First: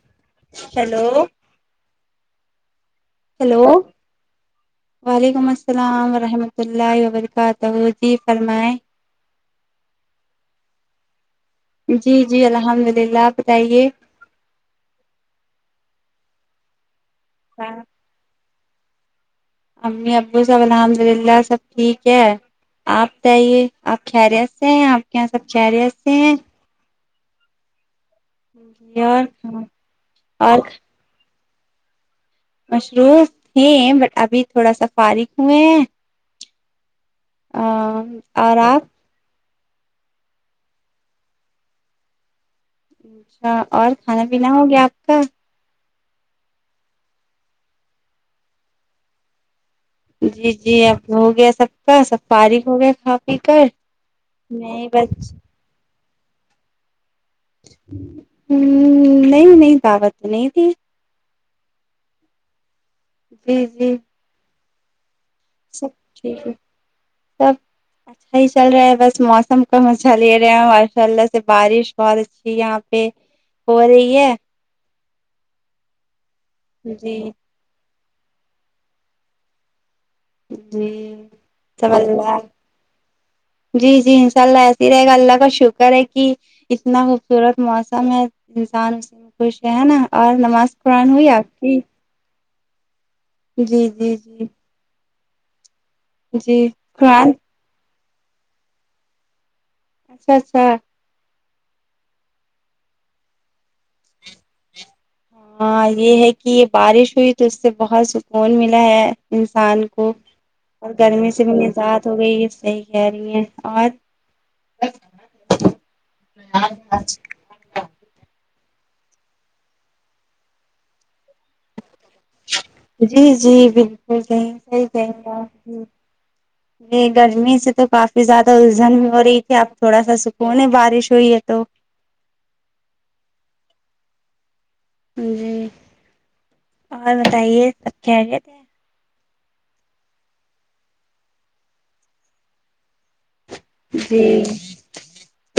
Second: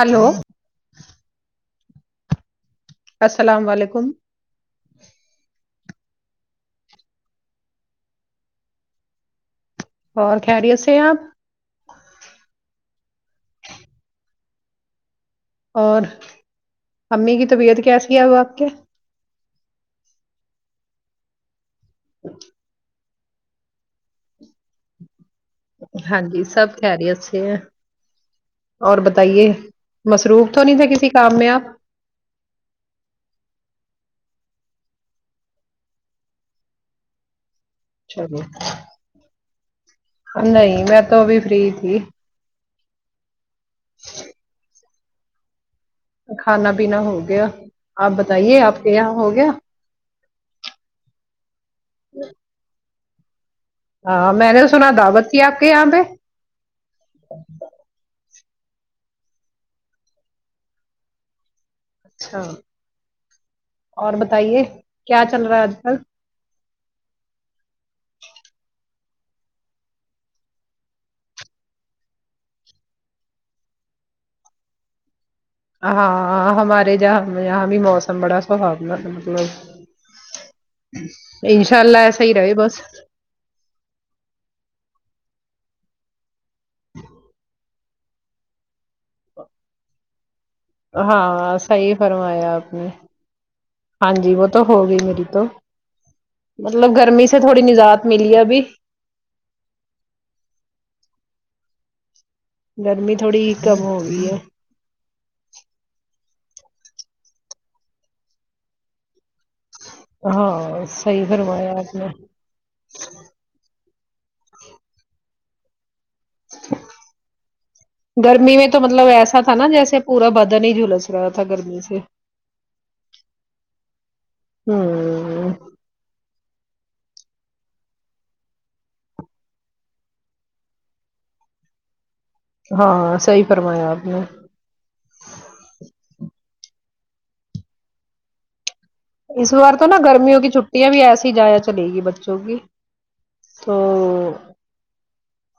Hello hello hello السلام علیکم وعلیکم السلام ورحمۃ اللہ وبرکاتہ جی فرماے اور خیریت سے ہیں آپ جی جی الحمد للہ آپ بتائیے اور امی کی ہاں طبیعت کیسی ہے اب آپ کے امی ابو سب الحمد للہ سب ٹھیک ہے آپ بتائیے آپ خیریت سے ہیں آپ کے یہاں سب خیریت سے ہاں ہیں جی سب خیریت سے ہیں اور بتائیے مصروف اور تو نہیں تھے کسی کام میں آپ مصروف تھے بٹ ابھی تھوڑا سا فارغ ہوئے ہیں چلو اور آپ نہیں میں تو ابھی فری تھی اچھا اور کھانا پینا ہو گیا آپ کا کھانا پینا ہو گیا آپ بتائیے آپ کے یہاں ہو گیا جی جی اب ہو گیا سب کا سب فارغ ہو گیے کھا پی کر ہاں میں نے نہیں سنا دعوت بس تھی آپ کے یہاں پہ نہیں نہیں دعوت تو نہیں تھی اچھا جی جی اور بتائیے کیا چل رہا ہے آج سب کل ٹھیک ہے سب اچھا ہی چل رہا ہے بس موسم مزا لے رہے ہیں ماشاء اللہ سے بارش بہت اچھی یہاں پہ ہو رہی ہے ہاں ہمارے ج جی یہاں بھی موسم بڑا سہاونا مطلب جی انشاء اللہ ایسے ہی رہے بس جی جی انشاء اللہ ایسے ہی رہے گا اللہ کا شکر ہے کی اتنا خوبصورت موسم ہے انسان اس خوش رہے نا اور نماز قرآن ہوئی آپ ہاں کی صحیح فرمایا اپ نے ہاں جی وہ تو ہو گئی میری تو جی مطلب گرمی قرآن سے تھوڑی نجات ملی ابھی اچھا اچھا گرمی تھوڑی کم ہو گئی ہے ہاں یہ ہے کہ یہ بارش ہوئی تو اس سے بہت سکون ملا ہے انسان کو ہاں اور صحیح گرمی سے بھی فرمایا آپ نزات نے ہو گئی ہے صحیح کہہ رہی ہیں آج گرمی میں تو مطلب ایسا تھا نا جیسے پورا بدن ہی جھلس رہا تھا گرمی سے جی جی بالکل صحیح صحیح کہیں ہوں رہی ہے اپ یہ گرمی سے تو کافی زیادہ الجھن ہو رہی تھی اب تھوڑا سا سکون ہے بارش ہوئی ہے تو ہاں صحیح فرمایا آپ نے جی اور بتائیے سب خیریت ہے اس بار تو نا گرمیوں کی چھٹیاں بھی ایسی جیا چلے گی بچوں کی تو جی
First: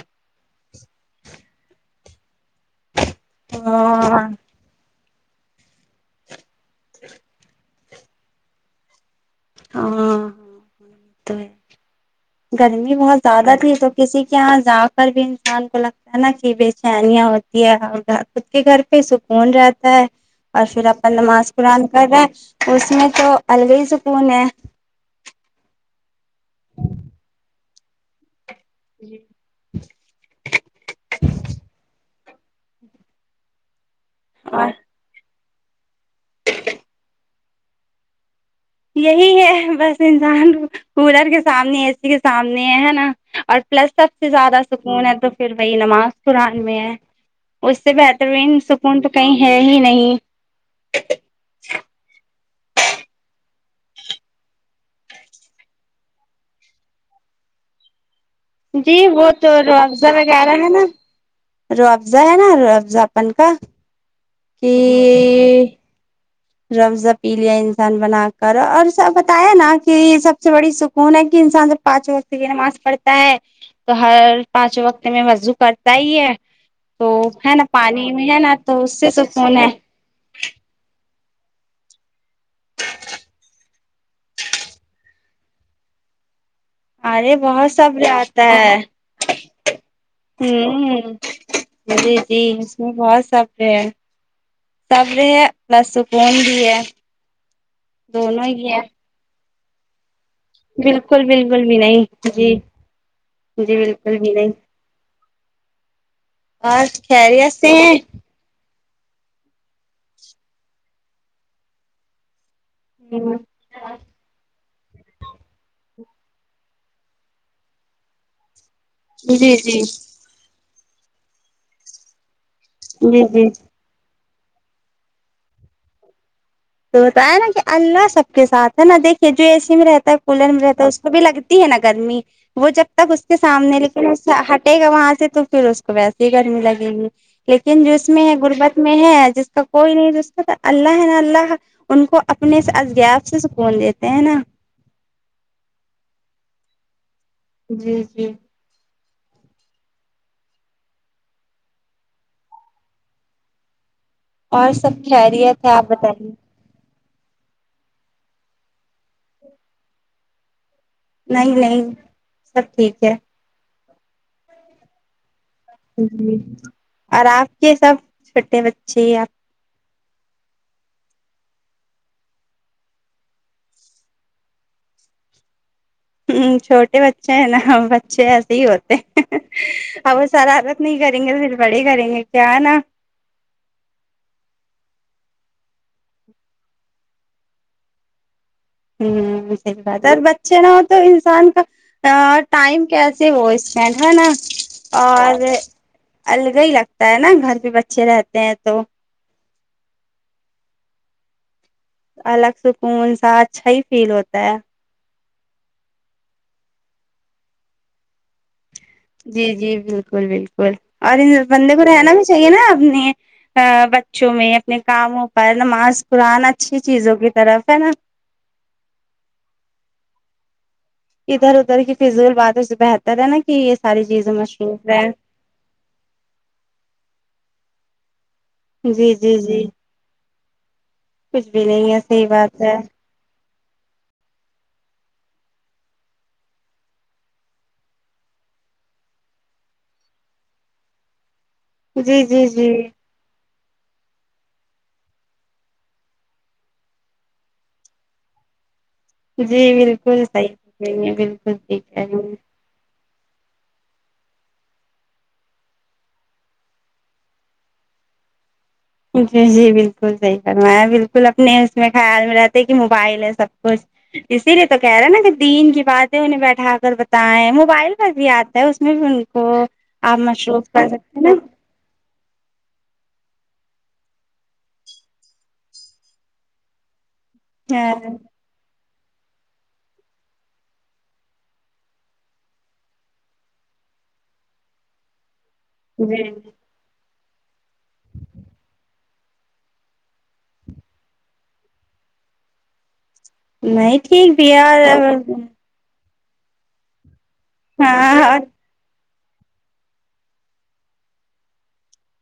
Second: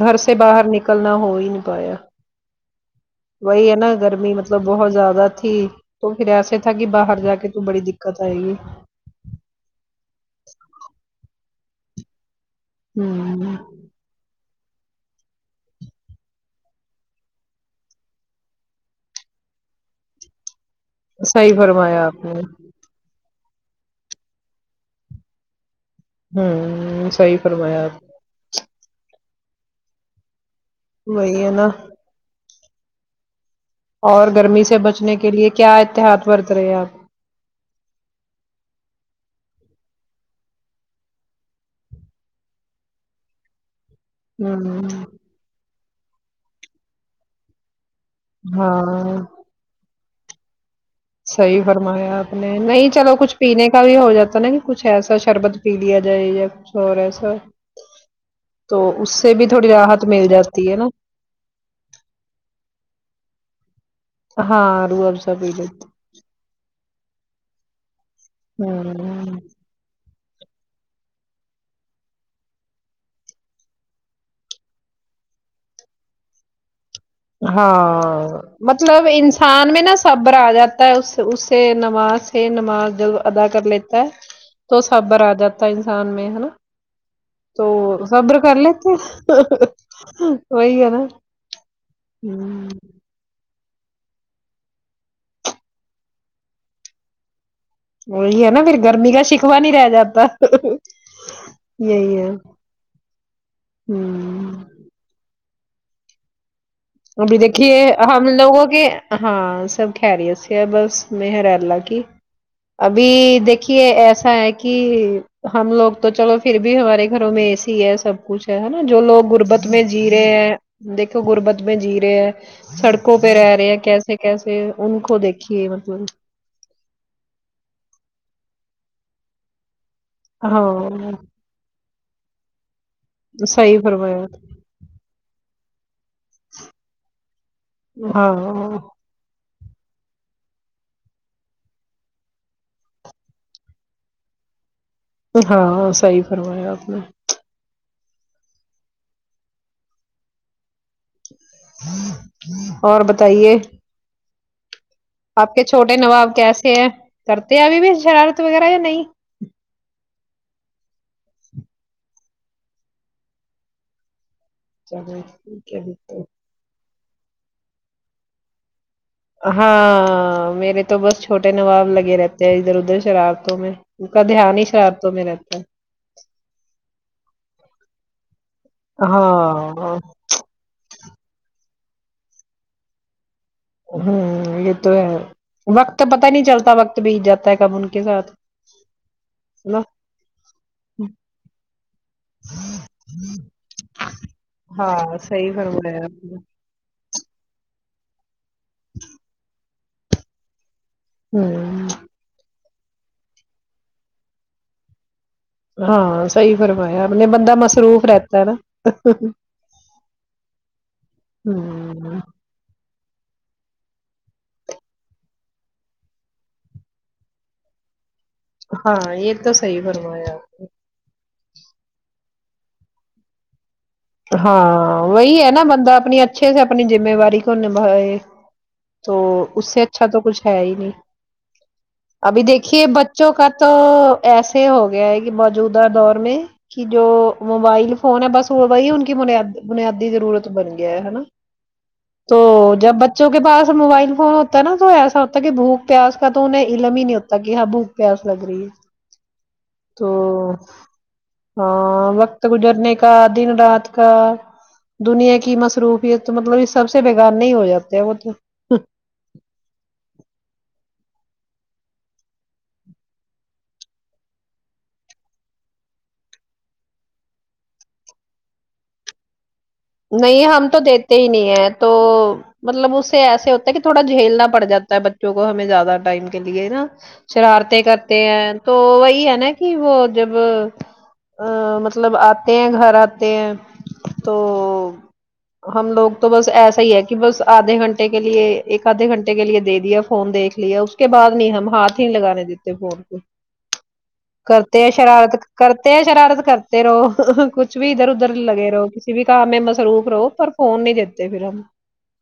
گھر سے باہر نکلنا ہو ہی نہیں پایا وہی ہے نا ہاں گرمی مطلب بہت زیادہ تھی تو پھر ایسے تھا کہ باہر جا کے تو بڑی د قت آئے گی ہاں ہاں تو ہے گرمی بہت زیادہ ہوں تھی تو کسی کے یہاں جا کر بھی انسان کو لگتا ہے نا کہ بےچینیاں ہوتی ہے اور گھر خود کے گھر پہ سکون رہتا ہے اور پھر اب نماز صحیح قرآن فرمایا کر آپ رہے نے اس میں تو الگی سکون ہے ہوں صحیح فرمایا آپ جی وہی ہے نا اور گرمی سے بچنے کے لیے کیا اتحاد برت رہے آپ یہی ہے بس انسان کولر کے سامنے اے سی کے سامنے ہے نا اور پلس سب ا س سے زیادہ ہوں سکون ہے تو پھر وہی نماز قرآن میں ہے اس سے بہتر نیند سکون تو ہاں کہیں ہے ہی نہیں صحیح فرمایا آپ نے نہیں چلو کچھ پینے کا بھی ہو جاتا نا کہ کچھ ایسا شربت پی لیا جائے جیا سو رہے سو جی وہ تو تھوڑی راحت روفزہ مل وغیرہ ہے جاتی نا رافضہ ہے نا رافضہ اپن کا ہاں رو رافضہ [unintelligible] رافضہ پی لیا انسان بنا کر اور سب ہوں تا ہے نا کہ سب سے بڑی سکون ہے کہ انسان جب پانچوں وقت کی نماز پڑتا ہے تو ہر پانچ وقت میں وضو کرتا ہی ہے تو ہے نا ہاں پانی میں ہے نا تو اس مطلب سے سکون ہے انسان میں نا صبر آ جاتا ہے اس اس سے نماز سے نماز جلد ادا کر لیتا ہے تو سبر آ جاتا انسان میں ہے نا ارے تو بہت سبر صبر آتا کر ہے لیتے ہیں، ہ وہی ہے نا جی جی اس ہ میں بہت سب سبر ہ پلس سکون بھی ہے دونوں وہی ہے نا ہی پھر گرمی کا شکوا نہیں رہ جاتا بالکل بالکل بھی نہیں یہی ہے جی جی بالکل بھی نہیں ہ اور ابھی خیریت سے دیکھیے ہے ہم لوگوں کے ہاں سب خیریت سے ہے بس میہر اللہ کی ابھی دیکھیے ایسا ہے کہ ہم لوگ تو چلو پھر بھی ہمارے گھروں میں اے سی ہے سب کچھ ہے نا جو لوگ جی جی غربت میں جی رہے ہیں دیکھو غربت میں جی رہے ہیں سڑکوں پہ جی رہ رہے ہیں کیسے کیسے ان کو دیکھیے مطلب تو بتایا نا کہ اللہ سب کے ساتھ ہے نا دیکھیے جو اسی میں رہتا ہے کولر میں رہتا ہے اس میں ہاں بھی لگتی ہے نا گرمی وہ جب تک اس کے سامنے صحیح لیکن فرمایا ہٹے گا وہاں سے تو پھر اس کو ویسے ہی گرمی لگے گی لیکن جو اس آپ، میں ہے غربت ہاں میں ہے جس کا کوئی نہیں اس کا تو اللہ ہے نا اللہ ان کو اپنے اذگیاب سے سکون دیتے ہیں نا ہاں صحیح فرمایا آپ نے جی جی اور بتائیے اور سب خیریت کے ہے آپ چھوٹے بتائیے نواب کیسے کرتے ہیں ابھی بھی شرارت وغیرہ یا نہیں نہیں نہیں سب ٹھیک ہے چلے گھی اور آپ کے سب چھوٹے بچے آپ ہاں میرے تو بس چھوٹے نواب لگے رہتے ہیں ادھر ادھر شرارتو میں ان کا دھیان ہی شرارتو میرے ادر ہ چھوٹے بچے ہیں نا بچے ایسے ہی ہوتے ہیں۔ ہاں ہاں وہ شرارت نہیں کریں گے تو پھر بڑے کریں گے کیانا ھمم یہ تو ہے وقت پتا نہیں چلتا وقت بیت جاتا ہے کب ان کے ساتھ ھمم صحیح بات ہے اور بچے نہ ہو تو انسان کا ٹائم کیسے وہ اسپینڈ ہے نا ہاں اور صحیح فرمایا آپ نے الگ ہی لگتا ہے نا گھر پہ بچے رہتے ہیں تو ھمم الگ سکون سا اچھا ہی فیل ہوتا ہے ہاں صحیح فرمایا میں نے بندہ مصروف رہتا ہے نا جی جی بالکل بالکل اور ان بندے کو رہنا ہوں بھی چاہیے نا اپنے بچوں میں اپنے کاموں پر نماز قرآن اچھی چیزوں کی طرف ہے نا ہاں یہ تو صحیح فرمایا ادھر ادھر کی فزیل باتوں سے بہ تر ہے نا کہ یہ ساری چیز ہاں وہی ہے نا بندا اپنی اچھے سے اپنی ذمیواری کو نبھائے جی تو جی جی اس سے اچھا تو کچھ ہے ہی نہیں کچھ بھی نہیں ہے صحیح ابھی بات ہے دیکھیے بچ چوکا تو ایسےہی ہو گیا ہے کہ موجودہ دور میں کہ جو موبائل فون ہے بس وہ وہی ان کی بنیاد بنیادی ضرورت بن گیا ہے نا جی جی جی تو جب بچوں ک پاس موبائل فون ہوتا ہے نا تو ایسا ہوتا کہ بھوک پیاس کا تو انہیں علم ہی نہیں ہوتا کہ ہاں بھوک پیاس لگ رہی ہے جی بالکل صحیح تو فرمائیں گے، بالکل ٹھیک ہے ہاں وقت گزرنے کا دن رات کا دنیا کی مصروفیت تو مطلب سب سے بگانے ہی ہو جاتے وہ تو جی جی بالکل صحیح فرمایا ہے بالکل اپنے اس میں خیال میں رہتے کہ موبائل ہے سب کچھ اسی لیے تو کہہ رہے ہیں نا کہ دین کی باتیں انہیں بیٹھا کر بتایں موبائل پر بھی آتا ہے اس میں بھی کو آپ نہیں ہم مصروف تو کر دیتے سکتے ہی نا نہیں ہے تو مطلب اس سے ایسے ہوتا ہے کہ تھوڑا جھیلنا پڑ جاتا ہے بچوں کو ہمیں زیادہ ٹائم کے لیے ہے نا شرارتیں ہاں کرتے ہیں تو وہی ہے نا کہ وہ جب مطلب آتے ہیں گھر آتے ہیں تو ہم لوگ جی تو بس ایسے صحیح ہے کہ بس آدھے گھنٹے کے لیے ایک آدھے گھنٹے کے لیے دے دیا فون دیکھ لیا کے بعد نہیں ہم ہاتھ ہی نہیں لگانے دیتے فون کو نہیں ٹھیک کرتے ہیں شرارت [unintelligible] کرتے ہیں شرارت کرتے رہو کچھ بھی ادھر ہاں ادھر اور لگے رہو کسی بھی کام میں مصروف رہو پر فون نہیں دیتے پھر ہم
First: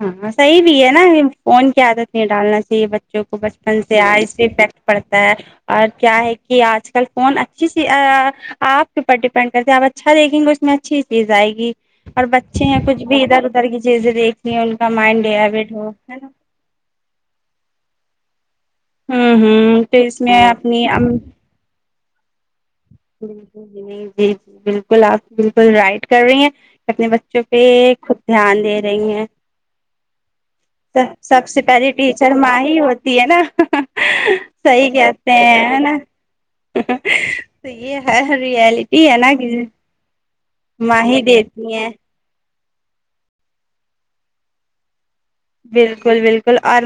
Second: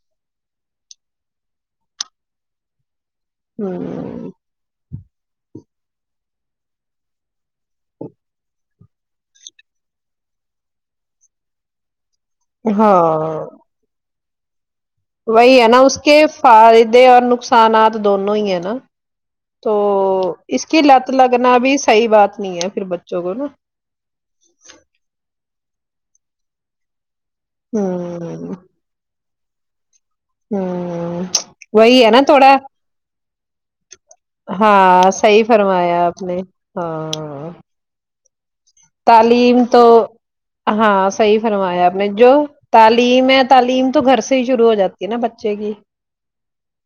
ہاں صحیح بھی ہے نا فون کی عادت نہیں ڈالنا چاہیے بچوں کو بچپن سے آئے ہوں افیکٹ پڑتا ہے اور کیا ہے کہ آج کل فون اچھی سی آپ کے اوپر ڈپینڈ کرتے آپ اچھا دیکھیں گے اس میں اچھی چیز آئے گی اور بچے ہیں کچھ ہاں بھی ادھر ادھر کی چیزیں دیکھتے ہو ان کا مائنڈ وہی ہے ڈائیورٹ ہو اس کے نا فائدے اور نقصانات دونوں ہی ہیں نا ہوں تو ہوں میں اس کی اپنی ام لت لگنا بھی صحیح بات نہیں ہے پھر بچے بالکل جی نہیں جی جی بالکل آپ بالکل رائٹ کر رہی ہیں اپنے بچوں پہ خود ہوں دھیان دے رہی ہیں ہوں س سب سے پہلے وہی ہے نا ٹیچر تھوڑا ماں ہی ہوتی ہے نا صحیح کہتے ہیں نا نہیں ہاں تو یہ ہے ریالٹی تعلیم تو ماں ہاں ہی صحیح دیتی فرمایا ہیں آپ نے جو تعلیم ہے تعلیم تو گھر سے ہی شروع ہو جاتی ہے نا بچ بالکل بالکل اور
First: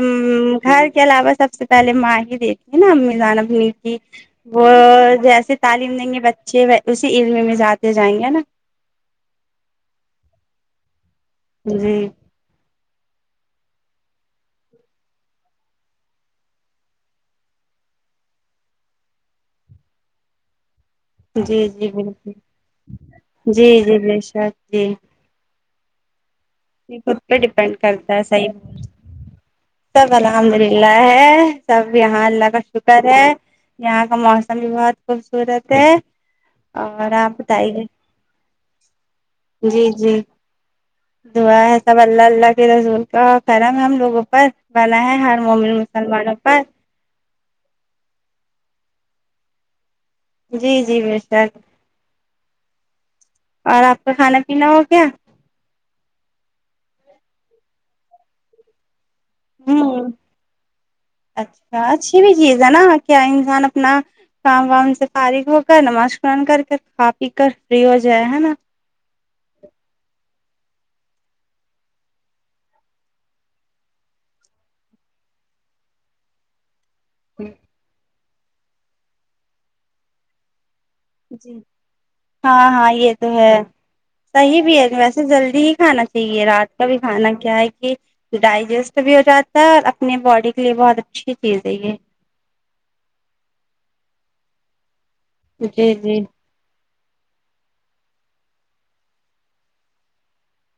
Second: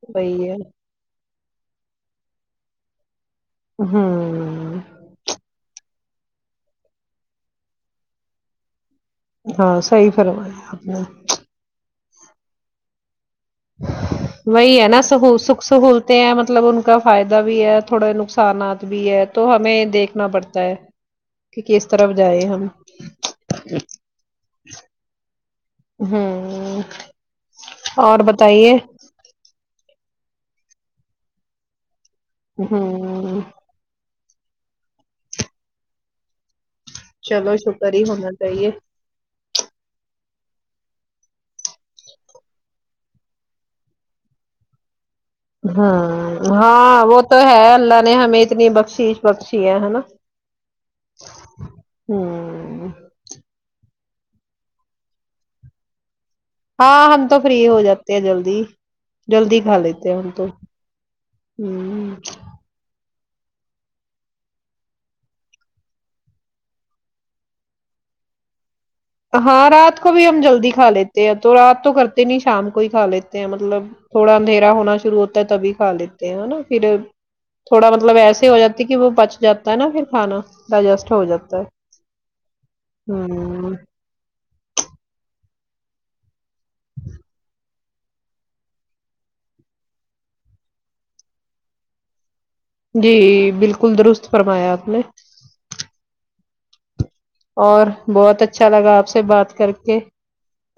ہے گھر کے علاوہ سب سے پہلے ماں ہی دیکھی [unintelligible] وہ ہوں جیسے تعلیم دیں گے بچے اسی علم میں جاتے جائیں گے نا ہاں صحیح فرمایا آپ نے جی وہی ہے نا س سکھ سہولتیں ہیں مطلب ان کا فائدہ بھی ہے تھوڑے نقصانات بھی ہے تو ہمیں دیکھنا پڑتا ہے کہ جی کس جی طرف بالکل جائیں ہم جی جی بیشک جی ہم ڈیپینڈ کرتا ہے صحیح سب الحمد للہ ہے سب یہاں اللہ کا شکر ہے ہوں یہاں کا موسم بھی بہت خوبصورت ہے اور آپ چلو بتائیے شکر ہی ہونا چاہیے جی جی دعا ہے سب اللہ اللہ کے رسول کا کرم ہم لوگوں پر بنا ہے مومن ہ مسلمانوں پر ہاں وہ تو ہے اللہ نے ہمیں اتنی بخشیش بخشی ہے ہے نا جی جی بےشک ہم اور آپ کا کھانا پینا ہو گیا ہاں ہم تو فری ہو جاتے ہیں جلدی جلدی کھا لیتے ہوں ہیں ہم تو اچھا اچھی بھی ہ چیز نا کیا انسان اپنا کام وام سے فارغ ہو کر نماز قرآن کر کے کھا پی کر فری ہو جائے ہے نا ہاں رات کو بھی ہم جلدی کھا لیتے ہیں تو رات تو کرتے نہیں شام کو ہی کھا لیتے ہیں مطلب تھوڑا اندھیرا ہونا شروع ہوتا ہے تبھی کھا لیتے ہینا پھر تھوڑا مطلب ایسے ہو جاتی کہ وہ بچ جاتا ہے نا پھر کھانا ڈ جس جی ہاں ہاں یہ تو ہے ہوں صحیح بھی ہے ویسے جلدی ہی کھانا چاہیے رات کا بھی کھانا کیا ہے کہ ڈائجسٹ بھی ہو جاتا ہے اور اپنی باڈی کے لیے بہت اچھی چیز ہے یہ جی بالکل درست فرمایا آپ نے جی جی اور بہت اچھا لگا آپ سے بات کر کے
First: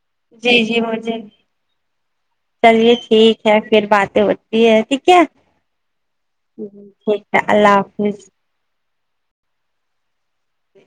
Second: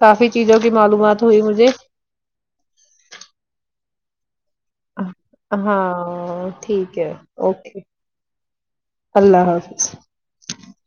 کافی چیزوں جی کی جی مجھے معلومات ہوئی مجھے چلیے ٹھیک ہے پھر باتیں ہو تی ہے ٹھیک ہے ٹھیک ہے اللہ حافظ اللہ حافظ ج